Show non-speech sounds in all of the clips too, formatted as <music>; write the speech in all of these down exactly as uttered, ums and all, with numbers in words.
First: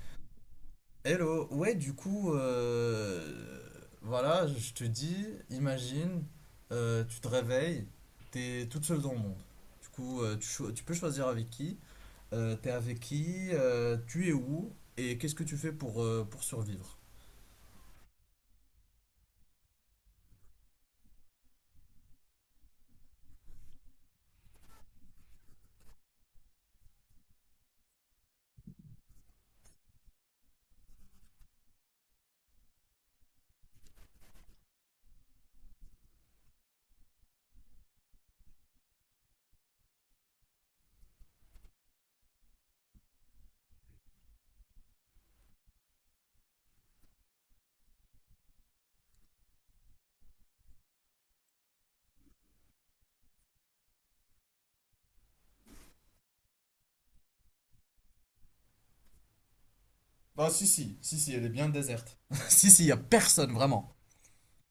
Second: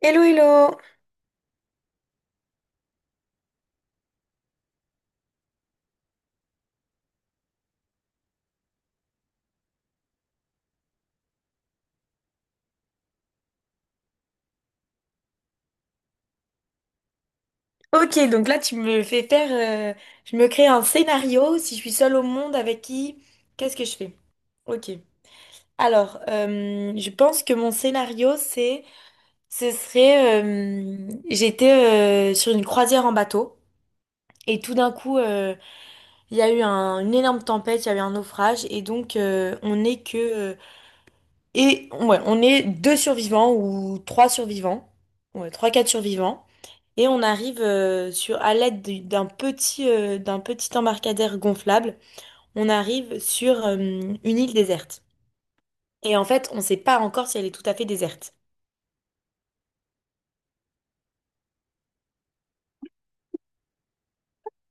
Hello, hello. Hello, ouais, du coup, euh, voilà, je te dis, imagine, euh, tu te réveilles, t'es toute seule dans le monde. Du coup, euh, tu, cho- tu peux choisir avec qui, euh, t'es avec qui, euh, tu es où, et qu'est-ce que tu fais pour, euh, pour survivre? <laughs> Ok, donc là, tu me fais faire. Euh, je me crée un scénario. Si je suis seule au monde, avec qui? Qu'est-ce que je fais? Ok. Alors, euh, je pense que mon scénario, c'est. Ce serait. Euh, j'étais euh, sur une croisière en bateau. Et tout d'un coup, euh, il y a eu un- une énorme tempête, il y a eu un naufrage. Et donc, euh, on n'est que. Euh, et ouais, on est deux survivants ou trois survivants. Ouais, trois, quatre survivants. Et on arrive euh, sur à l'aide du- d'un petit euh, d'un petit embarcadère gonflable, on arrive sur euh, une île déserte. Et en fait, on ne sait pas encore si elle est tout à fait déserte. Bah si si, si si, elle est bien déserte. <laughs> Si, si, y a personne, vraiment.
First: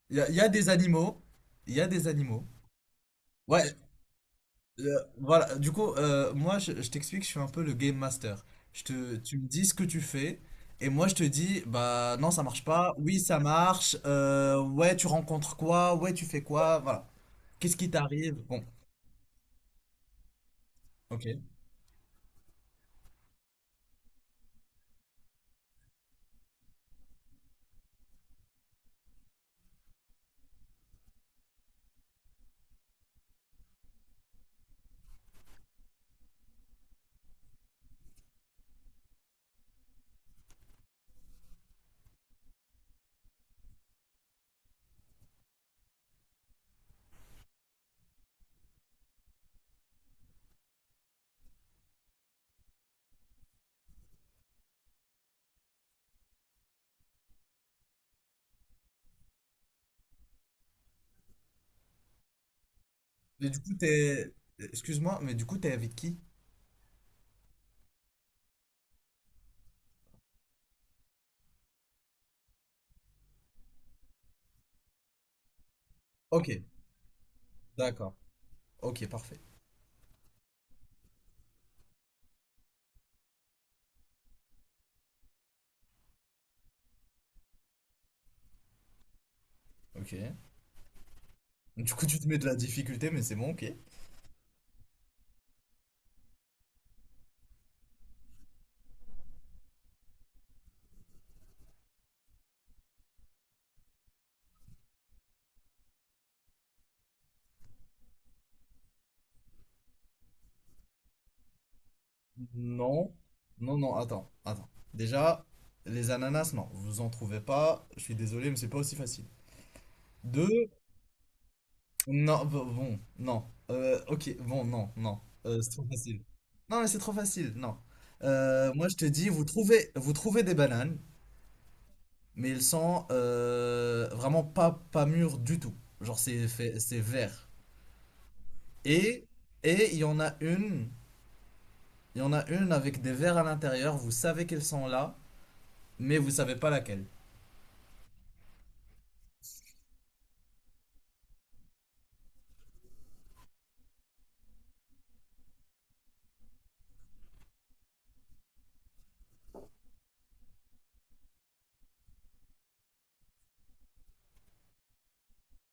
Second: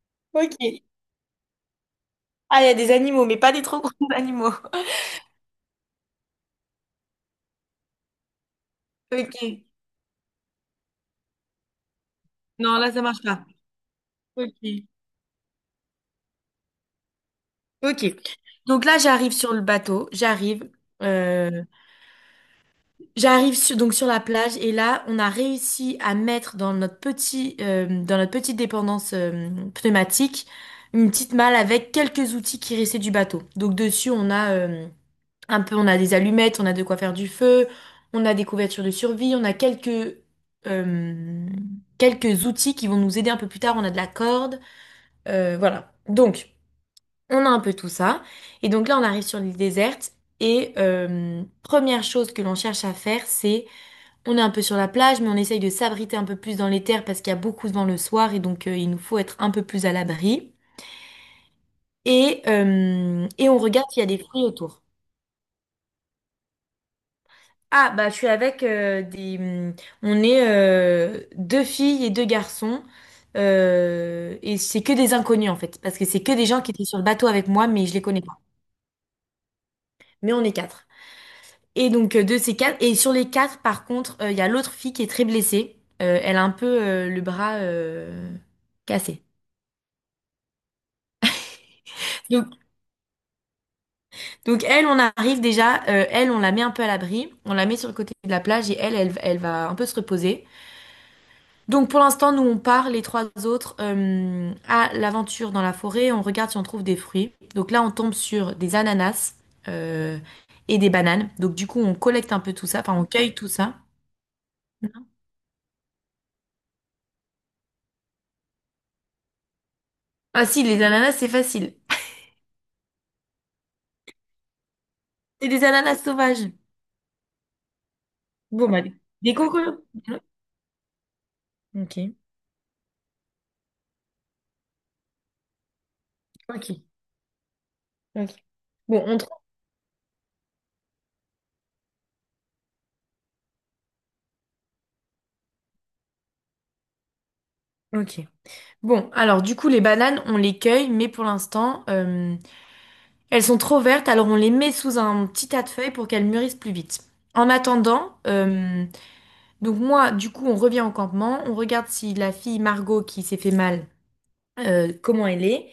Y a, y a Ok. des animaux, y a des animaux. Ah, il y a des animaux, mais pas des Ouais, trop gros <laughs> animaux. Euh, voilà, du coup, euh, moi, je, je t'explique, je suis un peu le game master. Je te, tu me Ok. dis ce que tu fais, et moi, je te dis, bah non, ça marche Non, là, pas, ça oui, marche ça pas. marche, Ok. euh, ouais, tu rencontres quoi, ouais, tu fais quoi, voilà. Qu'est-ce qui Ok. t'arrive? Bon, Donc là, j'arrive sur le bateau. J'arrive. ok. euh, J'arrive sur- donc sur la plage et là, on a réussi à mettre dans notre petit, euh, dans notre petite dépendance euh, pneumatique une petite malle avec quelques outils qui restaient du bateau. Donc dessus, on a euh, un peu, on a des allumettes, on a de quoi faire du feu, on a des couvertures de survie, on a quelques euh, quelques outils qui vont nous aider un peu plus tard. On a de la corde, euh, voilà. Donc, on a un peu tout ça. Et donc là, on arrive sur l'île déserte et euh, première chose que l'on cherche à faire, c'est on est un peu sur la plage, mais on essaye de s'abriter un peu plus dans les terres parce qu'il y a beaucoup de vent le soir et donc euh, il nous faut être un peu plus à l'abri. Et, euh, Et et on du coup, regarde s'il y a des t'es... fruits autour. excuse-moi, mais du coup, t'es avec qui? Ah, bah je suis avec euh, des... hum, on est euh, deux filles et deux garçons. Euh, et c'est que des inconnus en fait, parce que c'est que des Ok, gens qui étaient sur le bateau avec moi, mais je les d'accord. connais pas. Ok, parfait. Mais on est quatre. Et donc euh, de ces quatre, et sur les quatre, par contre, euh, il y a l'autre fille qui est très blessée. Euh, elle a un peu euh, le bras euh, cassé. Ok. Du coup, tu te mets de la difficulté, mais c'est bon, ok. Donc elle, on arrive déjà, euh, elle, on la met un peu à l'abri, on la met sur le côté de la plage et elle, elle, elle va un peu se reposer. Donc pour l'instant, nous, on part, les trois autres, euh, à l'aventure dans la forêt, on regarde si on trouve des fruits. Donc là, on tombe sur des ananas euh, et des bananes. Donc du coup, on collecte un peu tout ça, enfin, on Non, cueille tout ça. non, non, attends, attends. Déjà, les ananas, non, vous en trouvez pas, je suis désolé, mais c'est pas aussi facile. Ah si, Deux. les ananas, c'est facile. Non, bon, bon, non. Euh, ok, bon, non, non. C'est Euh, des c'est trop ananas facile. sauvages. Non, mais c'est trop facile, non. Bon, Euh, bah, moi, des je te dis, des vous cocos. trouvez, vous trouvez des bananes, Ok, mais elles sont euh, vraiment pas, pas mûres du tout. Genre, c'est ok, fait- c'est vert. ok. Bon, on Et, trouve. et il y en a une, il y en a une avec des vers à l'intérieur, vous savez qu'elles sont là, mais vous savez pas laquelle. Ok. Bon, alors du coup, les bananes, on les cueille, mais pour l'instant, euh, elles sont trop vertes, alors on les met sous un petit tas de feuilles pour qu'elles mûrissent plus vite. En attendant, euh, donc moi, du coup, on revient au campement, on regarde si la fille Margot qui s'est fait mal, euh, comment elle est,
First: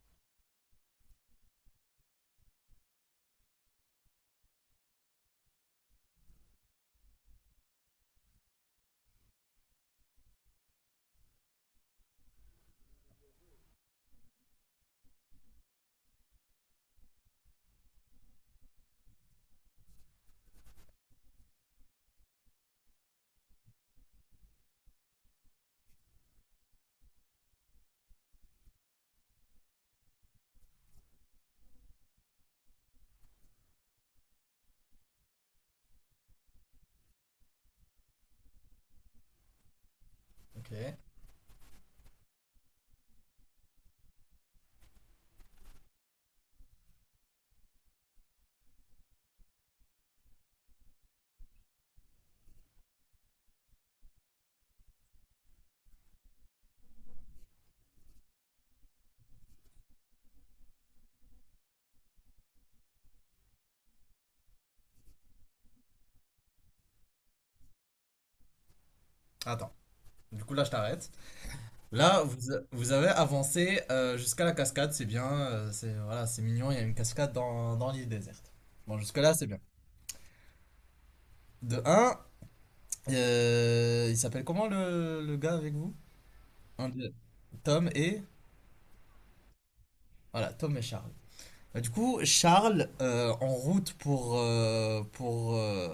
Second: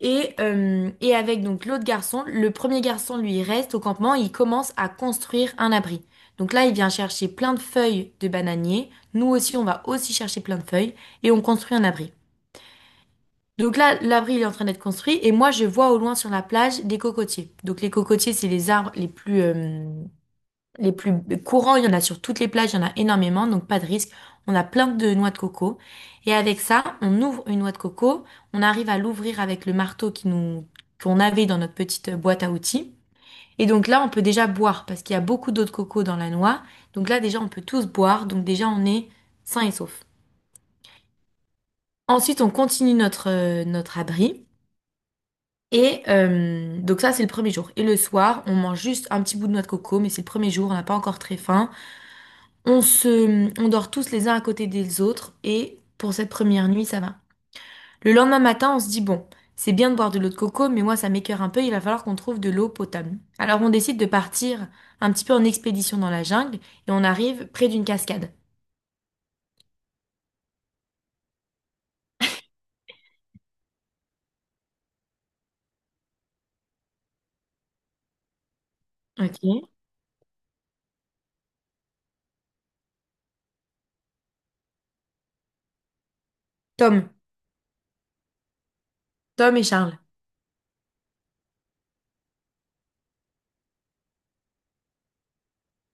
et, euh, et avec donc l'autre garçon, le premier garçon, lui, il reste au campement, il commence à construire un abri. Donc là, il vient chercher plein de feuilles de bananier, nous aussi, on va aussi chercher plein de feuilles, et on construit un abri. Donc là, l'abri il est en train d'être construit et moi je vois au loin sur la plage des cocotiers. Donc les cocotiers, c'est les arbres les plus euh, les plus courants. Il y en a sur toutes les plages, il y en a énormément, donc pas de risque. On a plein de noix de coco et avec ça, on ouvre une noix de coco. On arrive à l'ouvrir avec le marteau qui nous qu'on avait dans notre petite boîte à outils. Et donc là, on peut déjà boire parce qu'il y a beaucoup d'eau de coco dans la noix. Donc là, déjà, on peut tous boire. Donc déjà, on est sain et sauf. Ok. Ensuite, on continue notre euh, notre abri. Et euh, donc ça, c'est le premier jour. Et le soir, on mange juste un petit bout de noix de coco, mais c'est le premier jour, on n'a pas encore très faim. On se, on dort tous les uns à côté des autres, et pour cette première nuit, ça va. Le lendemain matin, on se dit, bon, c'est bien de boire de l'eau de coco, mais moi, ça m'écœure un peu, il va falloir qu'on trouve de l'eau potable. Alors on décide de partir un petit peu en expédition dans la jungle, et on arrive près d'une cascade. Attends, du coup, là, je t'arrête. Là, vous, a- vous avez avancé euh, jusqu'à la cascade, c'est bien, euh, c'est voilà, c'est mignon, il y a une cascade dans, dans l'île déserte. Bon, jusque-là, c'est bien. Ok. De un, il s'appelle comment le, le gars avec vous? Un Tom, de- Tom et... Tom et Charles. Voilà, Tom et Charles. Bah, du coup, Charles, euh, en route pour, euh, pour, euh,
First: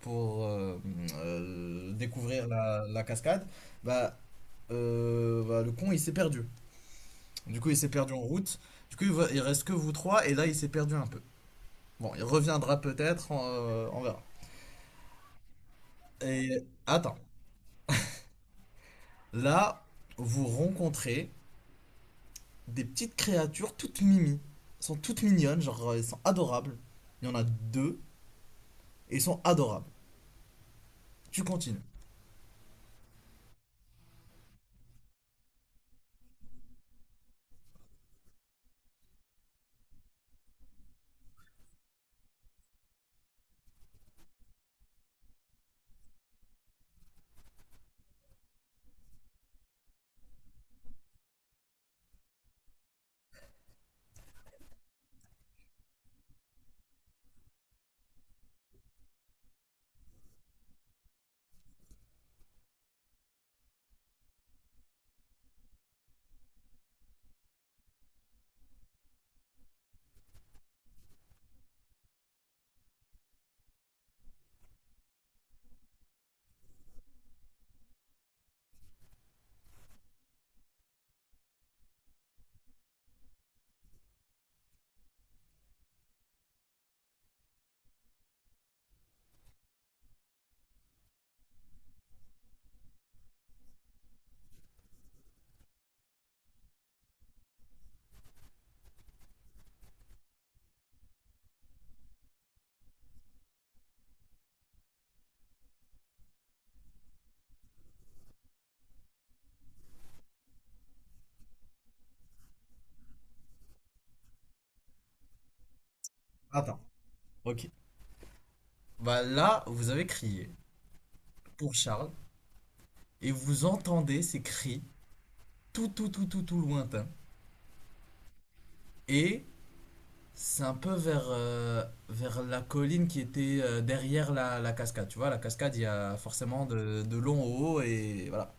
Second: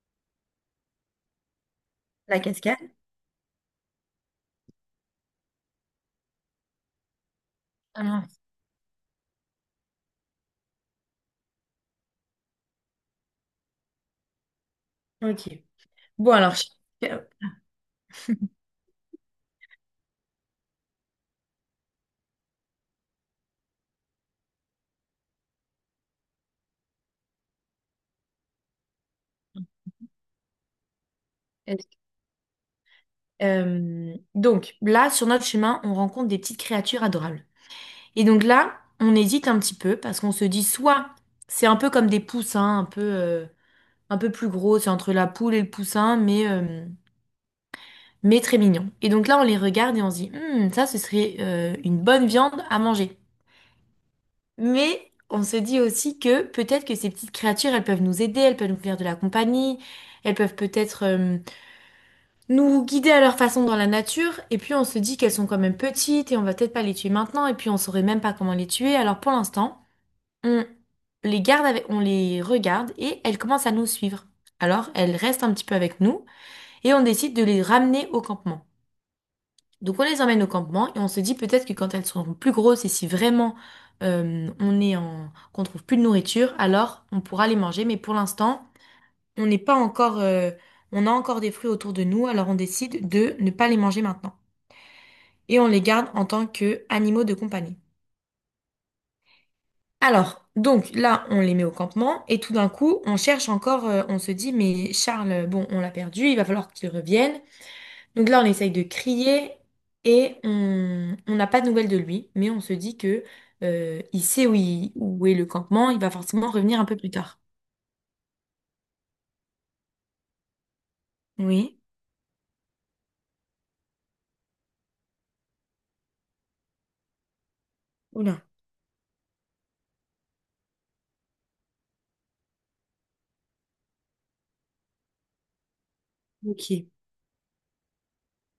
pour euh, euh, La découvrir cascade? la, la cascade, bah, euh, bah, le con, il s'est perdu. Du coup, il s'est Ah perdu en non. route. Du coup, il va- il reste que vous trois, et là, il s'est perdu un peu. Bon, il reviendra peut-être, on, euh, on verra. Ok. Bon alors, Et attends, Charles, là, vous rencontrez des petites créatures toutes mimi. Elles sont toutes mignonnes, genre, euh, elles sont adorables. Il y en a deux, et elles sont adorables. Tu continues. Euh, donc là, sur notre chemin, on rencontre des petites créatures adorables. Et donc là, on hésite un petit peu parce qu'on se dit soit c'est un peu comme des poussins, un peu, euh, un peu plus gros, c'est entre la poule et le poussin, mais, euh, mais très mignon. Et donc là, on les regarde et on se dit, hmm, ça, ce serait euh, une bonne viande à manger. Mais on se dit aussi que peut-être que ces petites créatures, elles peuvent nous aider, elles peuvent nous faire de la compagnie, elles peuvent peut-être... euh, nous guider à leur façon dans la nature, et puis on se dit qu'elles sont quand même petites et on va peut-être pas les tuer maintenant, et puis on saurait même pas comment les tuer. Alors pour l'instant, on les garde avec, on les regarde et elles commencent à nous suivre. Alors elles restent un petit peu avec nous et on décide de les ramener au campement. Donc on les emmène au campement et on se dit peut-être que quand elles seront plus grosses et si vraiment euh, on est en, qu'on trouve plus de nourriture, alors on pourra les manger. Mais pour l'instant, on n'est pas encore, euh, on a encore des fruits autour de nous, alors on décide de ne pas les manger maintenant. Et on les garde en tant que animaux de compagnie. Alors, donc là, on les met au campement et tout d'un coup, on cherche encore, euh, on se dit, mais Charles, euh, bon, on l'a perdu, il va falloir qu'il revienne. Donc là, on essaye de crier et on on n'a pas de nouvelles de lui, mais on se dit que euh, il sait où, il- où est le campement, il va forcément Attends, revenir un peu plus tard. ok. Bah là, vous avez crié pour Oui. Charles, et vous entendez ces cris tout, tout, tout, tout, tout lointains. Oula. Et c'est un peu vers, euh, vers la colline qui était euh, derrière la, la cascade. Tu vois, la cascade, il y a forcément Ok. de, de long au haut et voilà.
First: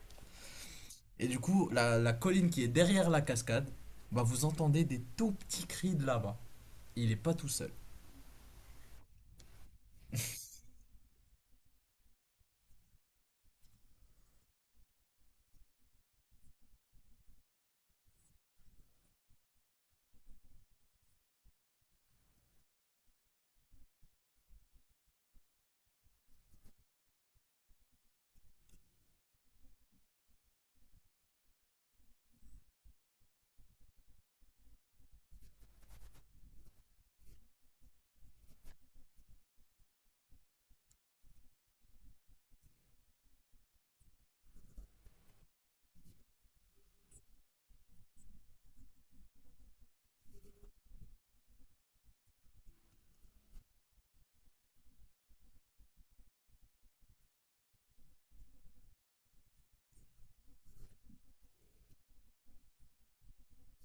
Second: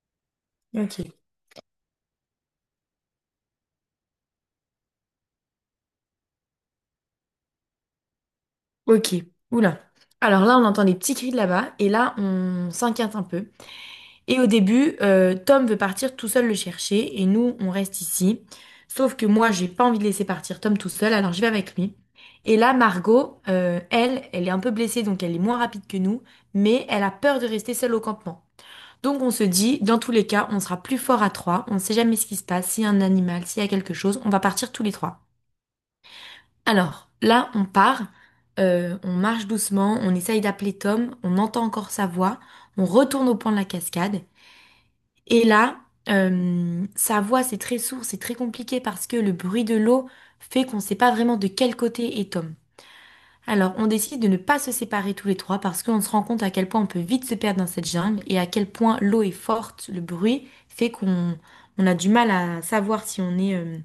Ok. Et du coup, la, la colline qui est derrière la cascade, bah vous entendez des tout petits cris de là-bas. Il est pas tout seul. Ok. Oula. Alors là, on entend des petits cris de là-bas et là, on s'inquiète un peu. Et au début, euh, Tom veut partir tout seul le chercher et nous, on reste ici. Sauf que moi, j'ai pas envie de laisser partir Tom tout seul, alors je vais avec lui. Et là, Margot, euh, elle, elle est un peu blessée, donc elle est moins rapide que nous, mais elle a peur de rester seule au campement. Donc on se dit, dans tous les cas, on sera plus fort à trois, on ne sait jamais ce qui se passe, s'il y a un animal, s'il y a quelque chose, on va partir tous les trois. Alors, là, on part, euh, on marche doucement, on essaye d'appeler Tom, on entend encore sa voix, on retourne au point de la cascade, et là, euh, sa voix, c'est très sourd, c'est très compliqué parce que le bruit de l'eau fait qu'on ne sait pas vraiment de quel côté est Tom. Alors, on décide de ne pas se séparer tous les trois parce qu'on se rend compte à quel point on peut vite se perdre dans cette jungle et à quel point l'eau est forte, le bruit fait qu'on on a du mal à savoir si on est euh,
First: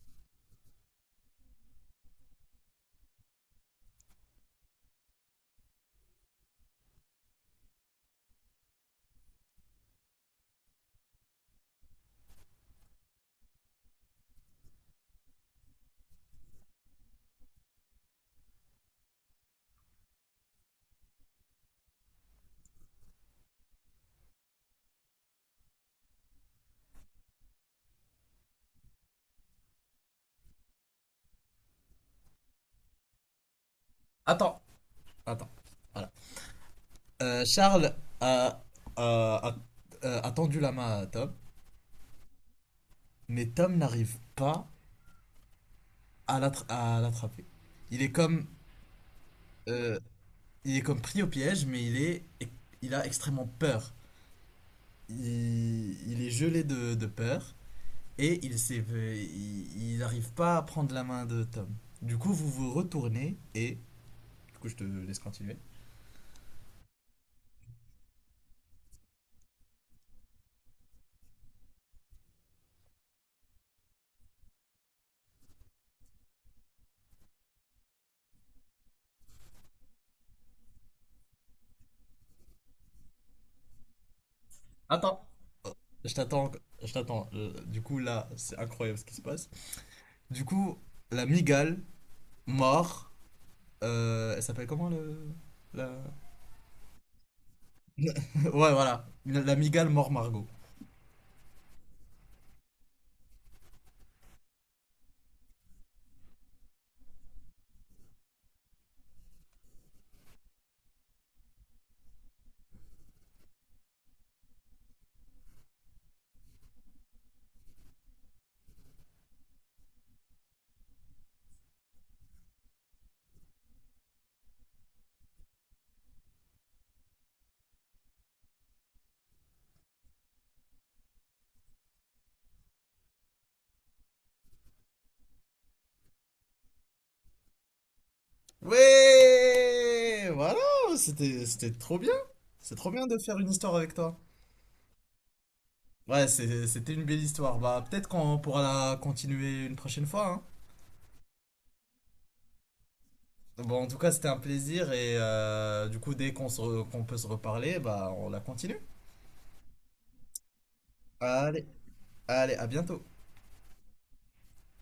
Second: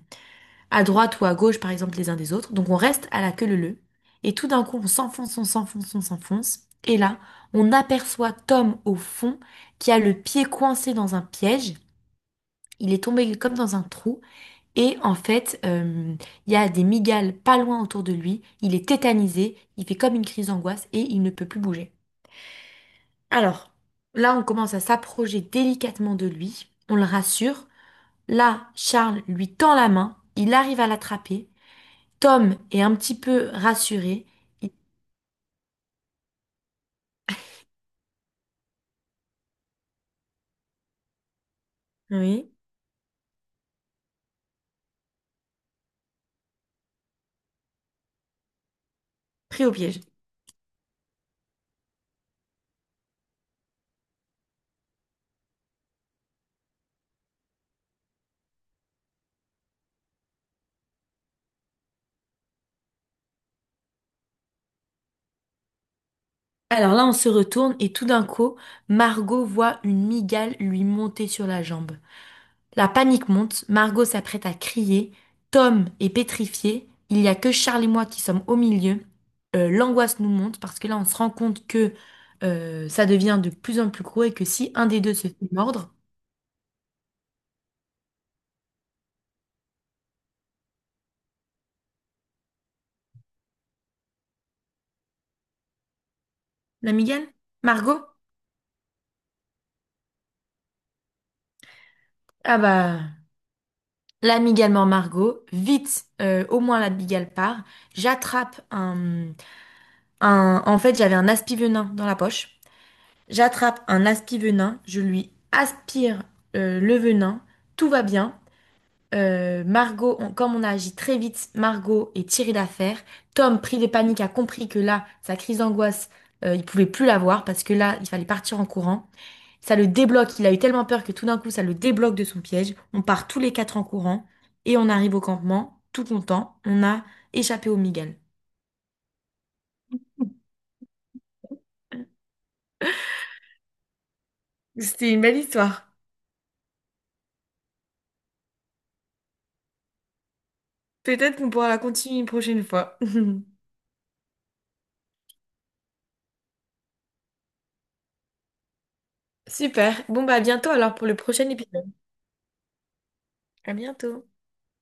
à droite ou à gauche, par exemple, les uns des autres. Donc, on reste à la queue leu leu. Et tout d'un coup, on s'enfonce, on s'enfonce, on s'enfonce. Et là, on aperçoit Tom au fond qui a le pied coincé dans un piège. Il est tombé comme dans un trou et en fait, euh, il y a des migales pas loin autour de lui. Il est tétanisé, il fait comme une crise d'angoisse et il ne peut plus bouger. Alors, là, on commence à s'approcher délicatement de lui. On le rassure. Là, Charles lui tend la main. Il arrive à l'attraper. Tom est un petit peu rassuré. Attends, Il- attends. Voilà. Euh, Charles a, a- a- a- a tendu la main à Tom, Oui, mais Tom n'arrive pas à l'attra- à l'attraper. Il est comme, pris au euh, piège. il est comme pris au piège, mais il est, il a extrêmement peur. il, il est gelé de, de peur et il s'est- il n'arrive pas à prendre la main de Tom. Du coup, vous vous retournez et... Du coup, je te laisse continuer. Alors là, on se retourne et tout d'un coup, Margot voit une migale lui monter sur la jambe. La panique monte, Margot s'apprête à crier, Tom est pétrifié, il n'y a que Charles et moi qui sommes au milieu. Euh, l'angoisse nous monte parce que là on se rend compte que euh, ça devient de plus en plus gros et que si un des deux Attends. se fait mordre, Je t'attends. Je t'attends. Euh, Du coup, là, c'est incroyable ce qui se passe. Du coup, la migale, mort... euh, elle s'appelle comment le... La... l'amigale? Margot? <laughs> ouais, voilà. La, la migale mort Margot. Ah bah l'amigale mord Margot, vite euh, au moins l'amigale part, j'attrape un, un... En fait j'avais un aspi-venin dans la poche, j'attrape un aspi-venin, je lui aspire euh, le venin, tout va bien. Euh, Margot, on- comme on a agi très vite, Margot est tirée d'affaire. Tom, pris de panique, a compris que là, sa crise d'angoisse, euh, il pouvait plus l'avoir parce que là, il fallait partir en courant. Ça le débloque. Il a eu tellement peur que tout d'un coup, ça le débloque de son piège. On part tous les quatre en courant et on arrive au campement, tout content. On a échappé au Miguel. Ouais voilà, c'était c'était trop bien. C'est trop bien de faire une histoire avec toi. C'était une belle histoire. Ouais, c'est- c'était une belle histoire. Bah, peut-être qu'on pourra la continuer une prochaine fois, hein. Peut-être qu'on pourra la continuer une prochaine fois. <laughs> Bon, en tout cas, c'était un plaisir et euh, du coup, dès qu'on se re- qu'on peut se reparler, bah, on la continue. Super. Bon, bah, à bientôt alors pour le prochain Allez, épisode. allez, à bientôt. À bientôt.